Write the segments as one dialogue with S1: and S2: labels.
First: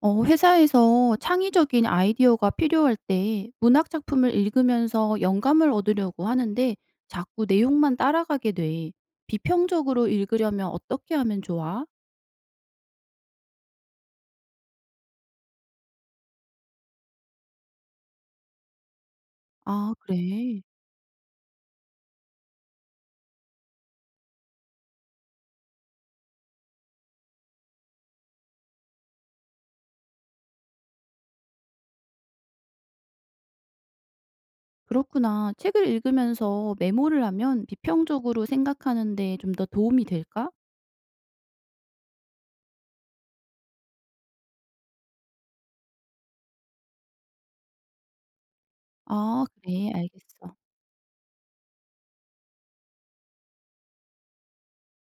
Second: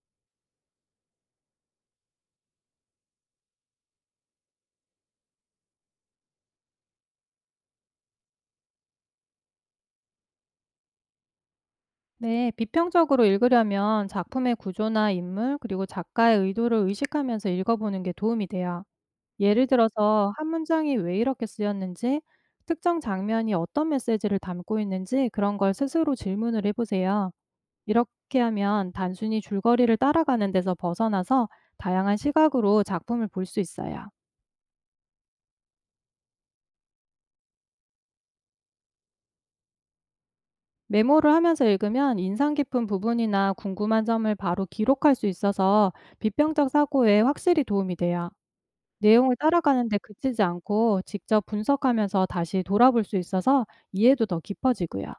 S1: 회사에서 창의적인 아이디어가 필요할 때 문학 작품을 읽으면서 영감을 얻으려고 하는데 자꾸 내용만 따라가게 돼. 비평적으로 읽으려면 어떻게 하면 좋아?
S2: 네, 비평적으로 읽으려면 작품의 구조나 인물, 그리고 작가의 의도를 의식하면서 읽어보는 게 도움이 돼요. 예를
S1: 아,
S2: 들어서 한
S1: 그래.
S2: 문장이 왜 이렇게 쓰였는지, 특정 장면이 어떤 메시지를 담고 있는지 그런 걸 스스로 질문을 해보세요. 이렇게 하면 단순히 줄거리를 따라가는 데서 벗어나서 다양한 시각으로 작품을 볼 수 있어요.
S1: 그렇구나. 책을 읽으면서 메모를 하면 비평적으로 생각하는데 좀 더 도움이 될까?
S2: 메모를 하면서 읽으면 인상 깊은 부분이나 궁금한 점을 바로 기록할 수 있어서 비평적 사고에 확실히 도움이 돼요. 내용을
S1: 아, 그래.
S2: 따라가는데 그치지
S1: 알겠어.
S2: 않고 직접 분석하면서 다시 돌아볼 수 있어서 이해도 더 깊어지고요.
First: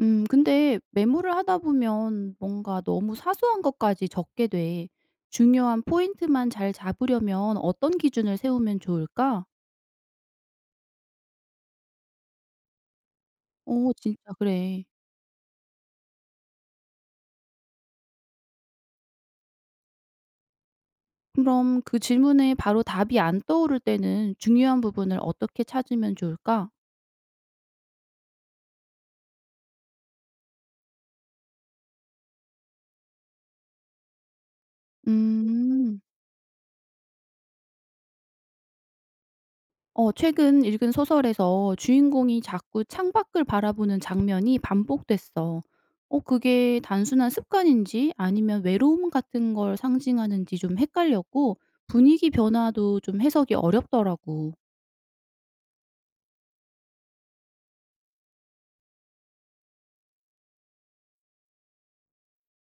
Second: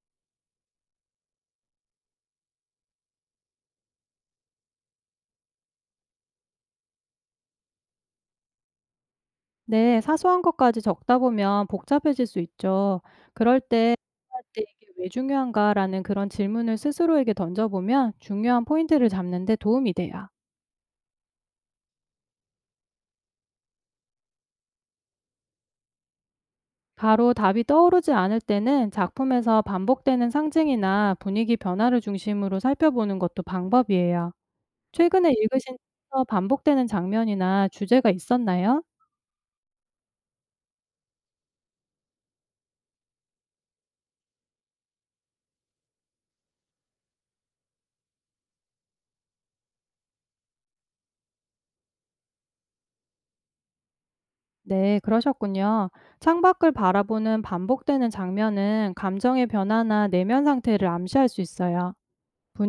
S1: 근데 메모를 하다 보면 뭔가 너무 사소한 것까지 적게 돼. 중요한 포인트만 잘 잡으려면 어떤 기준을 세우면 좋을까?
S2: 네, 사소한 것까지 적다 보면 복잡해질 수 있죠. 그럴
S1: 어
S2: 때,
S1: 진짜
S2: "이럴 때
S1: 그래.
S2: 이게 왜 중요한가?"라는 그런 질문을 스스로에게 던져보면 중요한 포인트를 잡는 데 도움이 돼요.
S1: 그럼 그 질문에 바로 답이 안 떠오를 때는 중요한 부분을 어떻게 찾으면 좋을까?
S2: 바로 답이 떠오르지 않을 때는 작품에서 반복되는 상징이나 분위기 변화를 중심으로 살펴보는 것도 방법이에요. 최근에 읽으신
S1: 음.
S2: 책에서 반복되는 장면이나 주제가 있었나요?
S1: 어 최근 읽은 소설에서 주인공이 자꾸 창밖을 바라보는 장면이 반복됐어. 어 그게 단순한 습관인지 아니면 외로움 같은 걸 상징하는지 좀 헷갈렸고 분위기 변화도 좀 해석이 어렵더라고.
S2: 네, 그러셨군요. 창밖을 바라보는 반복되는 장면은 감정의 변화나 내면 상태를 암시할 수 있어요.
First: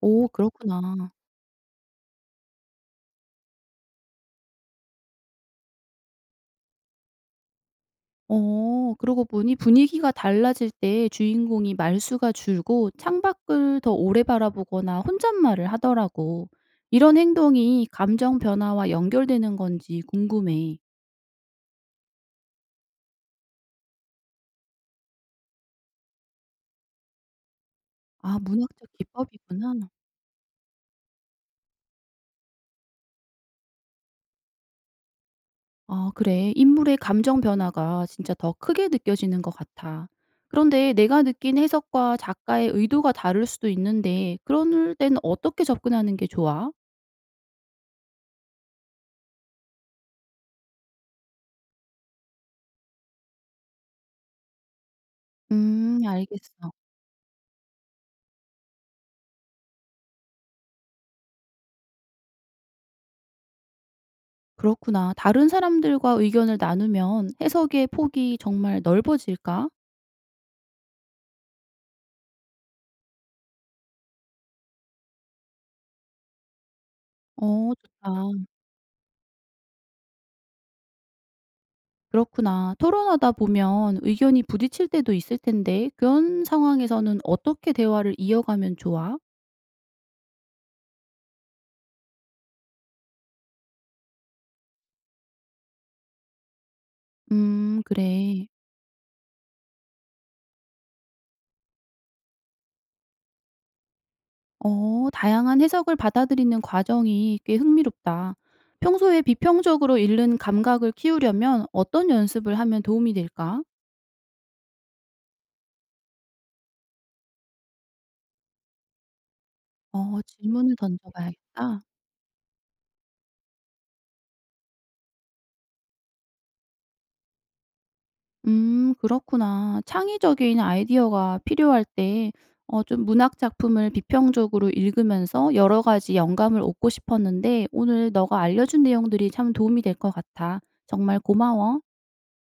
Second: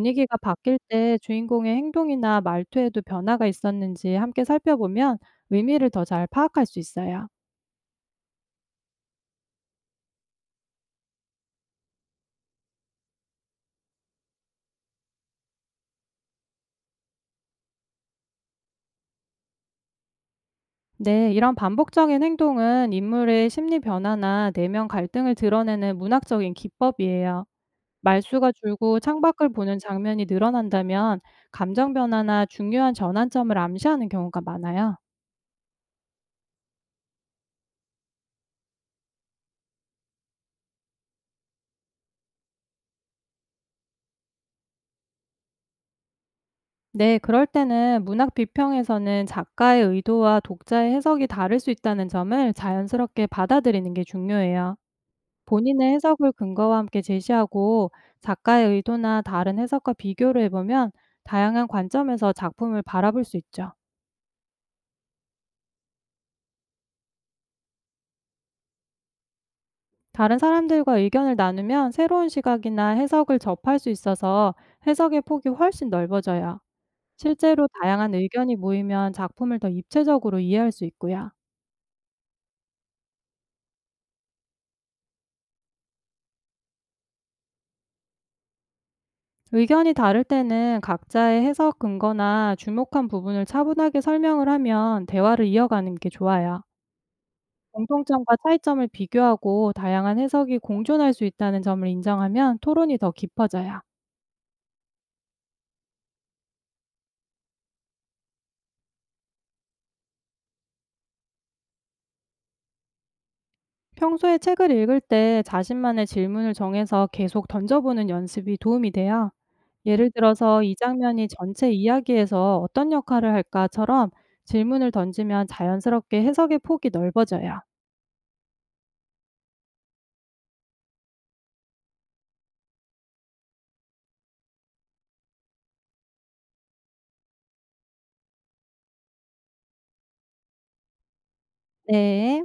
S1: 오
S2: 바뀔
S1: 그렇구나.
S2: 때 주인공의 행동이나 말투에도 변화가 있었는지 함께 살펴보면 의미를 더 잘 파악할 수 있어요.
S1: 어 그러고 보니 분위기가 달라질 때 주인공이 말수가 줄고 창밖을 더 오래 바라보거나 혼잣말을 하더라고. 이런 행동이 감정 변화와 연결되는 건지 궁금해.
S2: 네, 이런 반복적인 행동은 인물의 심리 변화나 내면 갈등을 드러내는 문학적인 기법이에요.
S1: 아
S2: 말수가
S1: 문학적
S2: 줄고 창밖을
S1: 기법이구나.
S2: 보는 장면이 늘어난다면 감정 변화나 중요한 전환점을 암시하는 경우가 많아요.
S1: 아 그래. 인물의 감정 변화가 진짜 더 크게 느껴지는 것 같아. 그런데 내가 느낀 해석과 작가의 의도가 다를 수도 있는데 그럴 땐는 어떻게 접근하는 게 좋아?
S2: 네, 그럴 때는 문학 비평에서는 작가의 의도와 독자의 해석이 다를 수 있다는 점을 자연스럽게 받아들이는 게 중요해요. 본인의 해석을
S1: 알겠어.
S2: 근거와 함께 제시하고 작가의 의도나 다른 해석과 비교를 해보면 다양한 관점에서 작품을 바라볼 수 있죠.
S1: 그렇구나. 다른 사람들과 의견을 나누면 해석의 폭이 정말 넓어질까?
S2: 다른 사람들과 의견을 나누면 새로운 시각이나 해석을 접할 수 있어서 해석의 폭이 훨씬 넓어져요. 실제로
S1: 어 좋다.
S2: 다양한 의견이 모이면 작품을 더 입체적으로 이해할 수 있고요.
S1: 그렇구나. 토론하다 보면 의견이 부딪힐 때도 있을 텐데 그런 상황에서는 어떻게 대화를 이어가면 좋아?
S2: 의견이 다를 때는 각자의 해석 근거나 주목한 부분을 차분하게 설명을 하면 대화를 이어가는 게 좋아요. 공통점과
S1: 그래.
S2: 차이점을 비교하고 다양한 해석이 공존할 수 있다는 점을 인정하면 토론이 더 깊어져요.
S1: 어, 다양한 해석을 받아들이는 과정이 꽤 흥미롭다. 평소에 비평적으로 읽는 감각을 키우려면 어떤 연습을 하면 도움이 될까?
S2: 평소에 책을 읽을 때 자신만의 질문을 정해서 계속 던져보는 연습이 도움이 돼요. 예를
S1: 어,
S2: 들어서 이
S1: 질문을
S2: 장면이 전체
S1: 던져봐야겠다.
S2: 이야기에서 어떤 역할을 할까처럼 질문을 던지면 자연스럽게 해석의 폭이 넓어져요.
S1: 그렇구나. 창의적인 아이디어가 필요할 때, 좀 문학 작품을 비평적으로 읽으면서 여러 가지 영감을 얻고 싶었는데, 오늘 너가 알려준 내용들이 참 도움이 될 것 같아. 정말 고마워.
S2: 네.